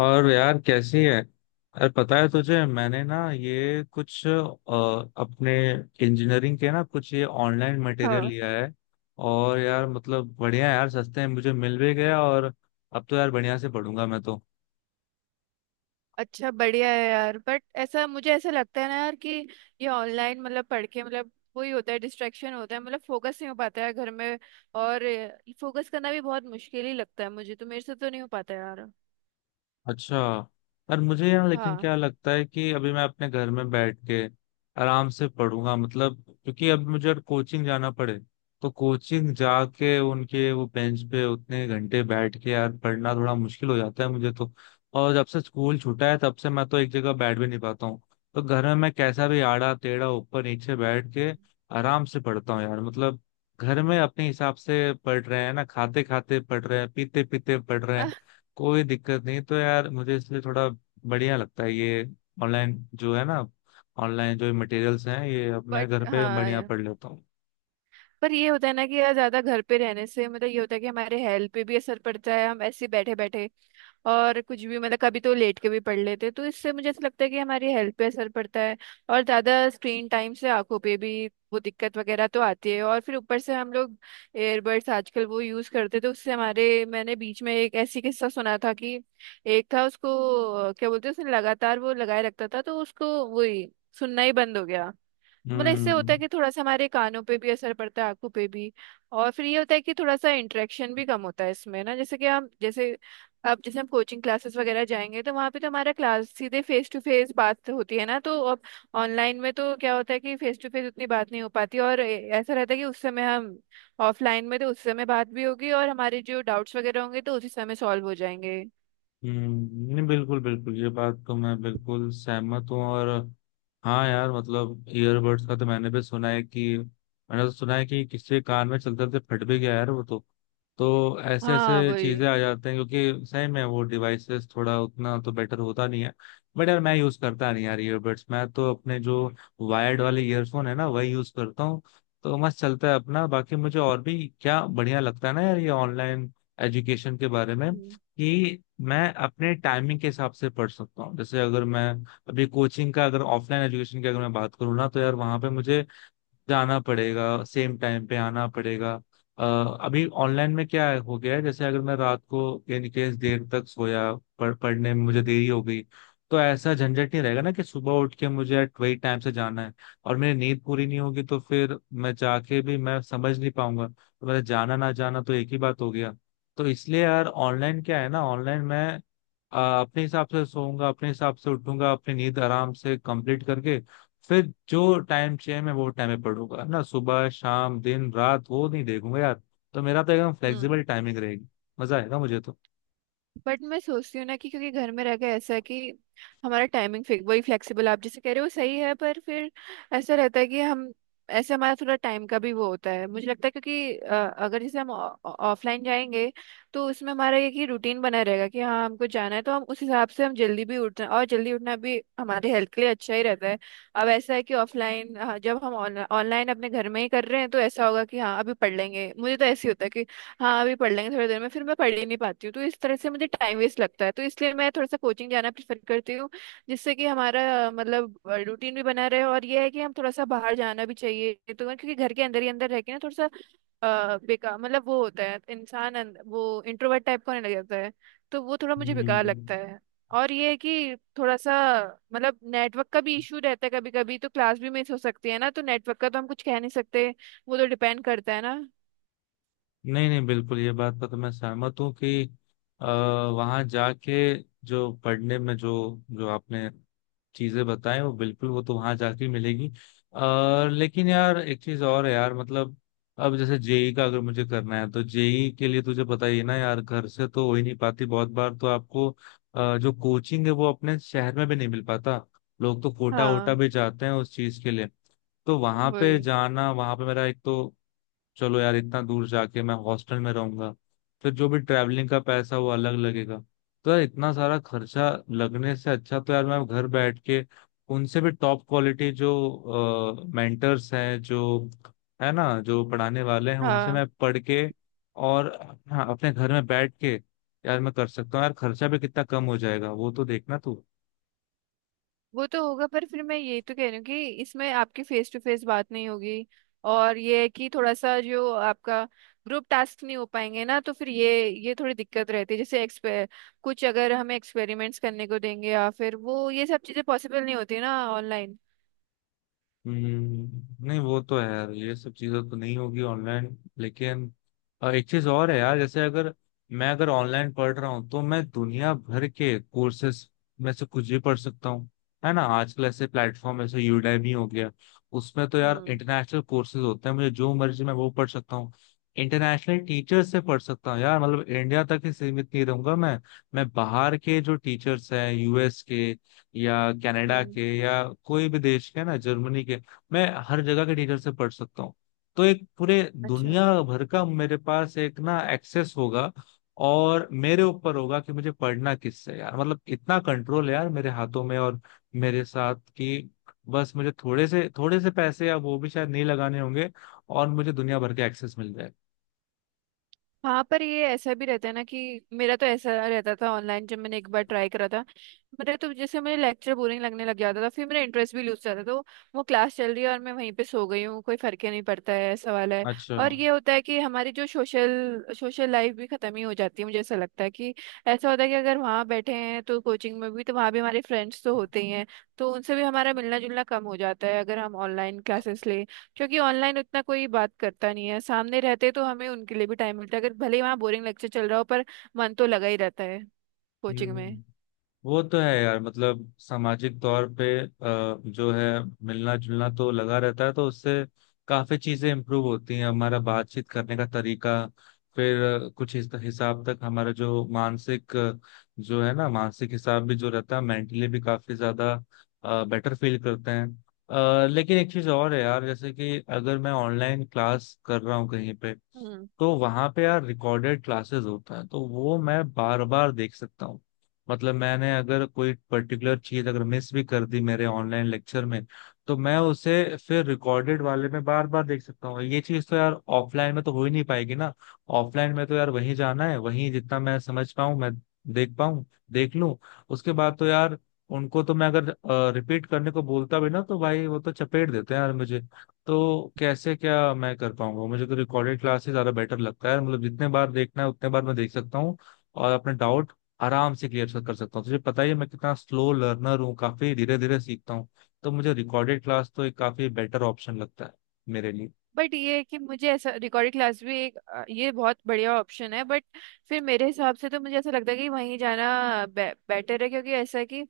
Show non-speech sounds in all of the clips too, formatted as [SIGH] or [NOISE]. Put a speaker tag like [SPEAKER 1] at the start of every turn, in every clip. [SPEAKER 1] और यार कैसी है। अरे पता है तुझे, मैंने ना ये कुछ अपने इंजीनियरिंग के ना कुछ ये ऑनलाइन मटेरियल
[SPEAKER 2] हाँ।
[SPEAKER 1] लिया है। और यार मतलब बढ़िया है यार, सस्ते में मुझे मिल भी गया और अब तो यार बढ़िया से पढ़ूंगा मैं तो।
[SPEAKER 2] अच्छा, बढ़िया है यार। बट ऐसा मुझे ऐसा लगता है ना यार कि ये ऑनलाइन मतलब पढ़ के मतलब वही होता है, डिस्ट्रैक्शन होता है, मतलब फोकस नहीं हो पाता है घर में। और फोकस करना भी बहुत मुश्किल ही लगता है, मुझे तो, मेरे से तो नहीं हो पाता यार।
[SPEAKER 1] अच्छा। और मुझे यार लेकिन
[SPEAKER 2] हाँ।
[SPEAKER 1] क्या लगता है कि अभी मैं अपने घर में बैठ के आराम से पढ़ूंगा, मतलब क्योंकि अब मुझे अगर कोचिंग जाना पड़े तो कोचिंग जाके उनके वो बेंच पे उतने घंटे बैठ के यार पढ़ना थोड़ा मुश्किल हो जाता है मुझे तो। और जब से स्कूल छूटा है तब से मैं तो एक जगह बैठ भी नहीं पाता हूँ। तो घर में मैं कैसा भी आड़ा टेढ़ा ऊपर नीचे बैठ के आराम से पढ़ता हूँ यार, मतलब घर में अपने हिसाब से पढ़ रहे हैं ना, खाते खाते पढ़ रहे हैं, पीते पीते पढ़ रहे हैं,
[SPEAKER 2] [LAUGHS]
[SPEAKER 1] कोई दिक्कत नहीं। तो यार मुझे इसलिए थोड़ा बढ़िया लगता है ये ऑनलाइन जो है ना, ऑनलाइन जो मटेरियल्स हैं ये, अब मैं
[SPEAKER 2] बट
[SPEAKER 1] घर पे बढ़िया
[SPEAKER 2] हाँ,
[SPEAKER 1] पढ़ लेता हूँ।
[SPEAKER 2] पर ये होता है ना कि यार ज्यादा घर पे रहने से मतलब ये होता है कि हमारे हेल्थ पे भी असर पड़ता है, हम ऐसे बैठे बैठे और कुछ भी, मतलब कभी तो लेट के भी पढ़ लेते हैं। तो इससे मुझे ऐसा लगता है कि हमारी हेल्थ पे असर पड़ता है। और ज्यादा स्क्रीन टाइम से आंखों पे भी वो दिक्कत वगैरह तो आती है। और फिर ऊपर से हम लोग एयरबड्स आजकल वो यूज करते हैं, तो उससे हमारे, मैंने बीच में एक ऐसी किस्सा सुना था कि एक था, उसको क्या बोलते हैं, उसने लगातार वो लगाए रखता था तो उसको वही सुनना ही बंद हो गया। मतलब इससे होता
[SPEAKER 1] हम्म।
[SPEAKER 2] है कि थोड़ा सा हमारे कानों पे भी असर पड़ता है, आंखों पे भी। और फिर ये होता है कि थोड़ा सा इंटरेक्शन भी कम होता है इसमें ना, जैसे कि हम, जैसे अब जैसे हम कोचिंग क्लासेस वगैरह जाएंगे तो वहाँ पे तो हमारा क्लास सीधे फेस टू फेस बात होती है ना। तो अब ऑनलाइन में तो क्या होता है कि फेस टू फेस उतनी बात नहीं हो पाती। और ऐसा रहता है कि उस समय हम, ऑफलाइन में तो उस समय बात भी होगी और हमारे जो डाउट्स वगैरह होंगे तो उसी समय सॉल्व हो जाएंगे।
[SPEAKER 1] नहीं बिल्कुल बिल्कुल, ये बात तो मैं बिल्कुल सहमत हूँ। और हाँ यार मतलब ईयरबड्स का तो मैंने भी सुना है कि, मैंने तो सुना है कि किसी कान में चलते चलते फट भी गया यार वो तो। तो ऐसे
[SPEAKER 2] हाँ
[SPEAKER 1] ऐसे
[SPEAKER 2] वही।
[SPEAKER 1] चीजें आ जाते हैं क्योंकि सही में वो डिवाइसेस थोड़ा उतना तो बेटर होता नहीं है। बट यार मैं यूज करता नहीं यार ईयरबड्स, मैं तो अपने जो वायर्ड वाले ईयरफोन है ना वही यूज करता हूँ। तो मस्त चलता है अपना। बाकी मुझे और भी क्या बढ़िया लगता है ना यार ये ऑनलाइन एजुकेशन के बारे में,
[SPEAKER 2] हम्म
[SPEAKER 1] कि मैं अपने टाइमिंग के हिसाब से पढ़ सकता हूँ। जैसे अगर मैं अभी कोचिंग का, अगर ऑफलाइन एजुकेशन की अगर मैं बात करूँ ना, तो यार वहां पे मुझे जाना पड़ेगा, सेम टाइम पे आना पड़ेगा। अ, अभी ऑनलाइन में हो गया है, जैसे अगर मैं रात को इन केस देर तक सोया, पढ़ने में मुझे
[SPEAKER 2] हम्म
[SPEAKER 1] देरी हो गई तो ऐसा झंझट नहीं रहेगा ना कि सुबह उठ के मुझे at वही टाइम से जाना है, और मेरी नींद पूरी नहीं होगी तो फिर मैं जाके भी मैं समझ नहीं पाऊंगा, तो मेरा जाना ना जाना तो एक ही बात हो गया। तो इसलिए यार ऑनलाइन क्या है ना, ऑनलाइन मैं अपने हिसाब से सोऊंगा, अपने हिसाब से उठूंगा, अपनी नींद आराम से कंप्लीट करके फिर जो टाइम चाहिए मैं वो टाइम पे पढ़ूंगा, है ना। सुबह शाम दिन रात वो नहीं देखूंगा यार। तो मेरा तो एकदम
[SPEAKER 2] हम्म।
[SPEAKER 1] फ्लेक्सिबल टाइमिंग रहेगी। मजा आएगा मुझे तो।
[SPEAKER 2] बट मैं सोचती हूँ ना कि क्योंकि घर में रह के ऐसा है कि हमारा टाइमिंग फिक वही फ्लेक्सिबल आप जैसे कह रहे हो सही है, पर फिर ऐसा रहता है कि हम ऐसे, हमारा थोड़ा टाइम का भी वो होता है, मुझे लगता है क्योंकि अगर जैसे हम ऑफलाइन जाएंगे तो उसमें हमारा ये कि रूटीन बना रहेगा कि हाँ हमको जाना है तो हम उस हिसाब से हम जल्दी भी उठते हैं, और जल्दी उठना भी हमारे हेल्थ के लिए अच्छा ही रहता है। अब ऐसा है कि ऑफलाइन, हाँ, जब हम ऑनलाइन अपने घर में ही कर रहे हैं तो ऐसा होगा कि हाँ अभी पढ़ लेंगे, मुझे तो ऐसे ही होता है, हाँ अभी पढ़ लेंगे, थोड़ी देर में फिर मैं पढ़ ही नहीं पाती हूँ, तो इस तरह से मुझे टाइम वेस्ट लगता है, तो इसलिए मैं थोड़ा सा कोचिंग जाना प्रेफर करती हूँ जिससे कि हमारा मतलब रूटीन भी बना रहे। और ये है कि हम थोड़ा सा बाहर जाना भी चाहिए, तो क्योंकि घर के अंदर ही अंदर रह के ना थोड़ा सा बेकार, मतलब वो होता है, इंसान वो इंट्रोवर्ट टाइप का होने लग जाता है, तो वो थोड़ा मुझे बेकार
[SPEAKER 1] हम्म,
[SPEAKER 2] लगता है। और ये है कि थोड़ा सा मतलब नेटवर्क का भी इशू रहता है कभी कभी, तो क्लास भी मिस हो सकती है ना, तो नेटवर्क का तो हम कुछ कह नहीं सकते, वो तो डिपेंड करता है ना।
[SPEAKER 1] नहीं नहीं बिल्कुल, ये बात पर तो मैं सहमत हूँ कि आ, वहां जाके जो पढ़ने में जो जो आपने चीजें बताएं वो बिल्कुल, वो तो वहां जाके ही मिलेगी। और लेकिन यार एक चीज और है यार, मतलब अब जैसे जेई का अगर मुझे करना है तो जेई के लिए तुझे पता ही है ना यार, घर से तो हो ही नहीं पाती बहुत बार, तो आपको जो कोचिंग है वो अपने शहर में भी नहीं मिल पाता। लोग तो कोटा वोटा
[SPEAKER 2] हाँ
[SPEAKER 1] भी जाते हैं उस चीज के लिए। तो वहां पे
[SPEAKER 2] वही।
[SPEAKER 1] जाना, वहां पे मेरा एक तो, चलो यार इतना दूर जाके मैं हॉस्टल में रहूंगा, फिर जो भी ट्रैवलिंग का पैसा वो अलग लगेगा। तो यार इतना सारा खर्चा लगने से अच्छा तो यार मैं घर बैठ के उनसे भी टॉप क्वालिटी जो मेंटर्स हैं जो, है ना, जो पढ़ाने वाले हैं उनसे
[SPEAKER 2] हाँ,
[SPEAKER 1] मैं पढ़ के, और हाँ अपने घर में बैठ के यार मैं कर सकता हूँ यार। खर्चा भी कितना कम हो जाएगा वो तो देखना तू।
[SPEAKER 2] वो तो होगा, पर फिर मैं ये तो कह रही हूँ कि इसमें आपकी फेस टू फेस बात नहीं होगी, और ये है कि थोड़ा सा जो आपका ग्रुप टास्क नहीं हो पाएंगे ना, तो फिर ये थोड़ी दिक्कत रहती है, जैसे एक्सपे कुछ अगर हमें एक्सपेरिमेंट्स करने को देंगे या फिर वो ये सब चीजें पॉसिबल नहीं होती ना ऑनलाइन।
[SPEAKER 1] हम्म, नहीं वो तो है यार, ये सब चीजें तो नहीं होगी ऑनलाइन लेकिन एक चीज और है यार, जैसे अगर मैं, अगर ऑनलाइन पढ़ रहा हूँ तो मैं दुनिया भर के कोर्सेस में से कुछ भी पढ़ सकता हूँ। है ना, आजकल ऐसे प्लेटफॉर्म, ऐसे यूडेमी हो गया, उसमें तो यार
[SPEAKER 2] हम्म
[SPEAKER 1] इंटरनेशनल कोर्सेज होते हैं, मुझे जो मर्जी मैं वो पढ़ सकता हूँ। इंटरनेशनल टीचर से पढ़ सकता हूँ यार, मतलब इंडिया तक ही सीमित नहीं रहूंगा मैं। मैं बाहर के जो टीचर्स हैं, यूएस के या कनाडा
[SPEAKER 2] हम्म।
[SPEAKER 1] के या कोई भी देश के ना, जर्मनी के, मैं हर जगह के टीचर से पढ़ सकता हूँ। तो एक पूरे
[SPEAKER 2] अच्छा।
[SPEAKER 1] दुनिया भर का मेरे पास एक ना एक्सेस होगा। और मेरे ऊपर होगा कि मुझे पढ़ना किससे है यार, मतलब इतना कंट्रोल है यार मेरे हाथों में और मेरे साथ कि बस मुझे थोड़े से पैसे या वो भी शायद नहीं लगाने होंगे और मुझे दुनिया भर के एक्सेस मिल जाए।
[SPEAKER 2] हाँ, पर ये ऐसा भी रहता है ना कि मेरा तो ऐसा रहता था, ऑनलाइन जब मैंने एक बार ट्राई करा था, मेरे तो जैसे मेरे लेक्चर बोरिंग लगने लग जाता था, फिर मेरा इंटरेस्ट भी लूज जाता था, तो वो क्लास चल रही है और मैं वहीं पे सो गई हूँ, कोई फर्क ही नहीं पड़ता है, ऐसा वाला है।
[SPEAKER 1] अच्छा।
[SPEAKER 2] और ये होता है कि हमारी जो सोशल सोशल लाइफ भी खत्म ही हो जाती है, मुझे ऐसा लगता है कि ऐसा होता है कि अगर वहाँ बैठे हैं, तो कोचिंग में भी तो वहाँ भी हमारे फ्रेंड्स तो होते ही हैं, तो उनसे भी हमारा मिलना जुलना कम हो जाता है अगर हम ऑनलाइन क्लासेस ले, क्योंकि ऑनलाइन उतना कोई बात करता नहीं है, सामने रहते तो हमें उनके लिए भी टाइम मिलता है, अगर भले ही वहाँ बोरिंग लेक्चर चल रहा हो पर मन तो लगा ही रहता है कोचिंग में।
[SPEAKER 1] हम्म, वो तो है यार, मतलब सामाजिक तौर पे जो है मिलना जुलना तो लगा रहता है, तो उससे काफी चीजें इम्प्रूव होती हैं, हमारा बातचीत करने का तरीका, फिर कुछ हिसाब तक हमारा जो मानसिक जो है ना मानसिक हिसाब भी जो रहता है, मेंटली भी काफी ज्यादा बेटर फील करते हैं। लेकिन एक चीज और है यार, जैसे कि अगर मैं ऑनलाइन क्लास कर रहा हूँ कहीं पे,
[SPEAKER 2] हम्म।
[SPEAKER 1] तो वहां पे यार रिकॉर्डेड क्लासेस होता है, तो वो मैं बार बार देख सकता हूँ। मतलब मैंने अगर कोई पर्टिकुलर चीज अगर मिस भी कर दी मेरे ऑनलाइन लेक्चर में, तो मैं उसे फिर रिकॉर्डेड वाले में बार बार देख सकता हूँ। ये चीज तो यार ऑफलाइन में तो हो ही नहीं पाएगी ना। ऑफलाइन में तो यार वहीं जाना है, वहीं जितना मैं समझ पाऊँ मैं देख पाऊँ देख लूँ, उसके बाद तो यार उनको तो मैं अगर रिपीट करने को बोलता भी ना तो भाई वो तो चपेट देते हैं यार मुझे। तो कैसे क्या मैं कर पाऊंगा। मुझे तो रिकॉर्डेड क्लास ही ज्यादा बेटर लगता है, मतलब जितने बार देखना है उतने बार मैं देख सकता हूँ और अपने डाउट आराम से क्लियर कर सकता हूँ। तुझे पता ही है मैं कितना स्लो लर्नर हूँ, काफी धीरे धीरे सीखता हूँ। तो मुझे रिकॉर्डेड क्लास तो एक काफी बेटर ऑप्शन लगता है मेरे लिए।
[SPEAKER 2] बट ये है कि मुझे ऐसा रिकॉर्डिंग क्लास भी एक ये बहुत बढ़िया ऑप्शन है, बट फिर मेरे हिसाब से तो मुझे ऐसा लगता है कि वहीं जाना बेटर है, क्योंकि ऐसा है कि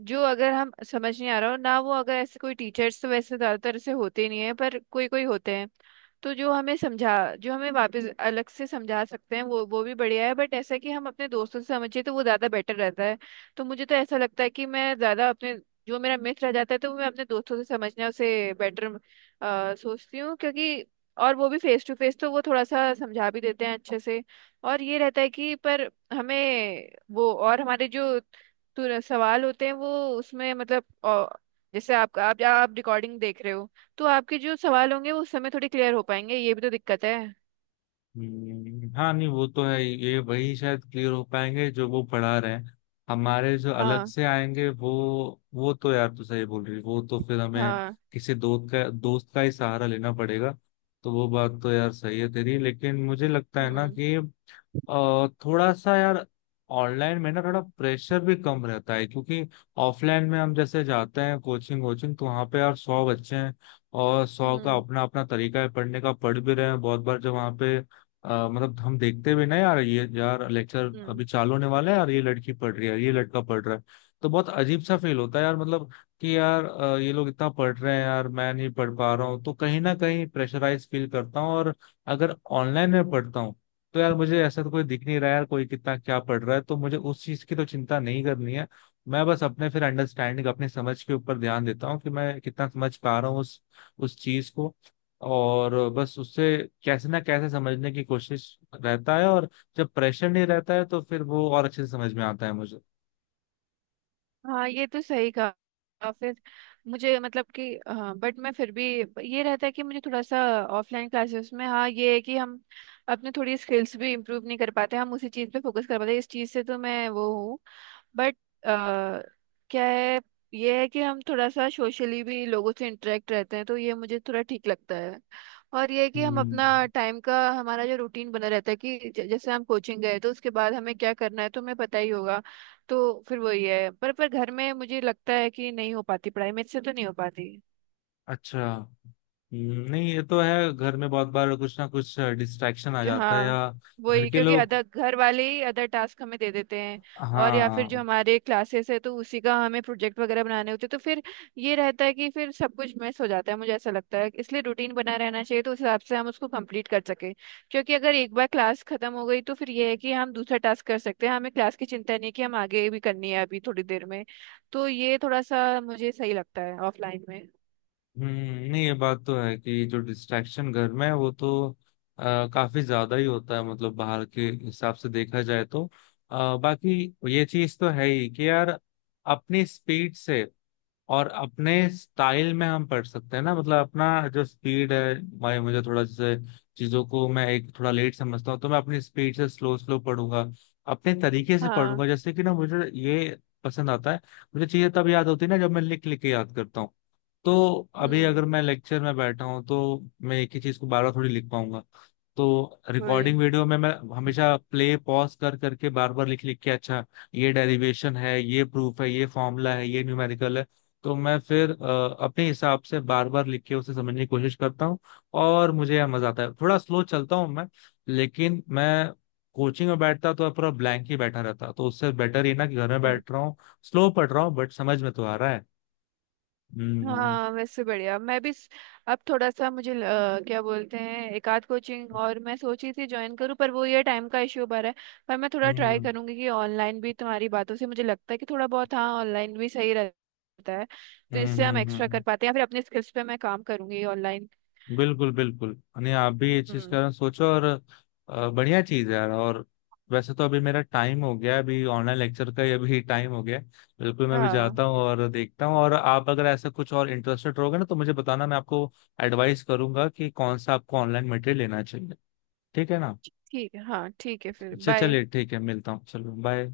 [SPEAKER 2] जो अगर हम समझ नहीं आ रहा हो ना, वो अगर ऐसे कोई टीचर्स, तो वैसे ज़्यादातर ऐसे होते नहीं है, पर कोई कोई होते हैं, तो जो हमें समझा, जो हमें वापस अलग से समझा सकते हैं, वो भी बढ़िया है, बट ऐसा कि हम अपने दोस्तों से समझिए तो वो ज़्यादा बेटर रहता है। तो मुझे तो ऐसा लगता है कि मैं ज़्यादा अपने जो मेरा मित्र रह जाता है तो मैं अपने दोस्तों से समझना उसे बेटर सोचती हूँ, क्योंकि और वो भी फेस टू फेस, तो वो थोड़ा सा समझा भी देते हैं अच्छे से। और ये रहता है कि पर हमें वो, और हमारे जो सवाल होते हैं, वो उसमें मतलब जैसे आप रिकॉर्डिंग देख रहे हो तो आपके जो सवाल होंगे वो उस समय थोड़े क्लियर हो पाएंगे, ये भी तो दिक्कत है।
[SPEAKER 1] हाँ नहीं वो तो है, ये वही शायद क्लियर हो पाएंगे जो वो पढ़ा रहे हैं, हमारे जो अलग
[SPEAKER 2] हाँ
[SPEAKER 1] से आएंगे वो तो यार तू सही बोल रही है, वो तो फिर हमें
[SPEAKER 2] हाँ।
[SPEAKER 1] किसी दोस्त का ही सहारा लेना पड़ेगा। तो वो बात तो यार सही है तेरी, लेकिन मुझे लगता है ना
[SPEAKER 2] हम्म
[SPEAKER 1] कि थोड़ा सा यार ऑनलाइन में ना थोड़ा प्रेशर भी कम रहता है क्योंकि ऑफलाइन में हम जैसे जाते हैं कोचिंग कोचिंग, तो वहाँ पे यार 100 बच्चे हैं और 100 का
[SPEAKER 2] हम्म
[SPEAKER 1] अपना अपना तरीका है पढ़ने का, पढ़ भी रहे हैं बहुत बार। जब वहाँ पे मतलब हम देखते भी ना यार, ये यार लेक्चर
[SPEAKER 2] हम्म।
[SPEAKER 1] अभी चालू होने वाला है यार, ये लड़की पढ़ रही है, ये लड़का पढ़ रहा है, तो बहुत अजीब सा फील होता है यार। मतलब कि यार ये लोग इतना पढ़ रहे हैं यार, मैं नहीं पढ़ पा रहा हूँ, तो कहीं ना कहीं प्रेशराइज फील करता हूँ। और अगर ऑनलाइन में पढ़ता हूँ तो यार मुझे ऐसा तो कोई दिख नहीं रहा है यार कोई कितना क्या पढ़ रहा है, तो मुझे उस चीज की तो चिंता नहीं करनी है। मैं बस अपने फिर अंडरस्टैंडिंग, अपनी समझ के ऊपर ध्यान देता हूँ कि मैं कितना समझ पा रहा हूँ उस चीज को, और बस उससे कैसे ना कैसे समझने की कोशिश रहता है। और जब प्रेशर नहीं रहता है तो फिर वो और अच्छे से समझ में आता है मुझे।
[SPEAKER 2] हाँ ये तो सही कहा। फिर मुझे मतलब कि हाँ, बट मैं फिर भी, ये रहता है कि मुझे थोड़ा सा ऑफलाइन क्लासेस में, हाँ ये है कि हम अपने थोड़ी स्किल्स भी इम्प्रूव नहीं कर पाते, हम उसी चीज़ पे फोकस कर पाते इस चीज़ से, तो मैं वो हूँ। बट अ, क्या है, ये है कि हम थोड़ा सा सोशली भी लोगों से इंटरेक्ट रहते हैं, तो ये मुझे थोड़ा ठीक लगता है। और ये है कि हम अपना
[SPEAKER 1] हम्म।
[SPEAKER 2] टाइम का हमारा जो रूटीन बना रहता है कि जैसे हम कोचिंग गए तो उसके बाद हमें क्या करना है तो हमें पता ही होगा, तो फिर वही है। पर घर में मुझे लगता है कि नहीं हो पाती पढ़ाई, मेरे से तो नहीं हो पाती।
[SPEAKER 1] अच्छा। नहीं ये तो है, घर में बहुत बार कुछ ना कुछ डिस्ट्रैक्शन आ
[SPEAKER 2] जो
[SPEAKER 1] जाता है
[SPEAKER 2] हाँ
[SPEAKER 1] या घर
[SPEAKER 2] वही,
[SPEAKER 1] के
[SPEAKER 2] क्योंकि
[SPEAKER 1] लोग।
[SPEAKER 2] अदर घर वाले ही अदर टास्क हमें दे देते हैं, और या फिर जो
[SPEAKER 1] हाँ।
[SPEAKER 2] हमारे क्लासेस है तो उसी का हमें प्रोजेक्ट वगैरह बनाने होते हैं, तो फिर ये रहता है कि फिर सब कुछ मिस हो जाता है, मुझे ऐसा लगता है, इसलिए रूटीन बना रहना चाहिए तो उस हिसाब से हम उसको कंप्लीट कर सके। क्योंकि अगर एक बार क्लास खत्म हो गई तो फिर ये है कि हम दूसरा टास्क कर सकते हैं, हमें क्लास की चिंता नहीं है कि हम आगे भी करनी है अभी थोड़ी देर में। तो ये थोड़ा सा मुझे सही लगता है ऑफलाइन में।
[SPEAKER 1] हम्म, नहीं ये बात तो है कि जो डिस्ट्रैक्शन घर में है वो तो काफी ज्यादा ही होता है, मतलब बाहर के हिसाब से देखा जाए तो। बाकी ये चीज तो है ही कि यार अपनी स्पीड से और अपने स्टाइल में हम पढ़ सकते हैं ना। मतलब अपना जो स्पीड है, मैं, मुझे थोड़ा जैसे चीजों को मैं एक थोड़ा लेट समझता हूँ, तो मैं अपनी स्पीड से स्लो स्लो पढ़ूंगा, अपने तरीके से
[SPEAKER 2] हाँ।
[SPEAKER 1] पढ़ूंगा, जैसे कि ना मुझे ये पसंद आता है। मुझे चीजें तब याद होती है ना जब मैं लिख लिख के याद करता हूँ। तो अभी
[SPEAKER 2] हम्म
[SPEAKER 1] अगर मैं लेक्चर में बैठा हूँ तो मैं एक ही चीज को बार बार थोड़ी लिख पाऊंगा। तो
[SPEAKER 2] वही
[SPEAKER 1] रिकॉर्डिंग वीडियो में मैं हमेशा प्ले पॉज कर करके बार बार लिख लिख के, अच्छा ये डेरिवेशन है, ये प्रूफ है, ये फॉर्मूला है, ये न्यूमेरिकल है, तो मैं फिर अपने हिसाब से बार बार लिख के उसे समझने की कोशिश करता हूँ। और मुझे यह मजा आता है, थोड़ा स्लो चलता हूँ मैं, लेकिन मैं कोचिंग में बैठता तो पूरा ब्लैंक ही बैठा रहता, तो उससे बेटर ये ना कि घर में
[SPEAKER 2] फिर।
[SPEAKER 1] बैठ रहा हूँ, स्लो पढ़ रहा हूँ बट समझ में तो आ रहा है। हम्म
[SPEAKER 2] हाँ, वैसे बढ़िया, मैं भी अब थोड़ा सा मुझे क्या बोलते हैं, एक आध कोचिंग और मैं सोची थी ज्वाइन करूँ, पर वो ये टाइम का इश्यू बन रहा है, पर मैं थोड़ा ट्राई
[SPEAKER 1] हम्म
[SPEAKER 2] करूंगी कि ऑनलाइन भी, तुम्हारी बातों से मुझे लगता है कि थोड़ा बहुत हाँ ऑनलाइन भी सही रहता है, तो
[SPEAKER 1] हम्म
[SPEAKER 2] इससे हम
[SPEAKER 1] हम्म
[SPEAKER 2] एक्स्ट्रा
[SPEAKER 1] हम्म।
[SPEAKER 2] कर पाते हैं, या फिर अपने स्किल्स पे मैं काम करूंगी ऑनलाइन।
[SPEAKER 1] बिल्कुल बिल्कुल, नहीं आप भी ये चीज
[SPEAKER 2] हम्म।
[SPEAKER 1] का सोचो और बढ़िया चीज है यार। और वैसे तो अभी मेरा टाइम हो गया है, अभी ऑनलाइन लेक्चर का ही अभी [LAUGHS] टाइम हो गया है। बिल्कुल, मैं अभी
[SPEAKER 2] हाँ
[SPEAKER 1] जाता हूँ और देखता हूँ, और आप अगर ऐसा कुछ और इंटरेस्टेड रहोगे ना तो मुझे बताना, मैं आपको एडवाइस करूंगा कि कौन सा आपको ऑनलाइन मटेरियल लेना चाहिए, ठीक है ना।
[SPEAKER 2] ठीक है, हाँ ठीक है। फिर
[SPEAKER 1] अच्छा
[SPEAKER 2] बाय।
[SPEAKER 1] चलिए ठीक है, मिलता हूँ, चलो बाय।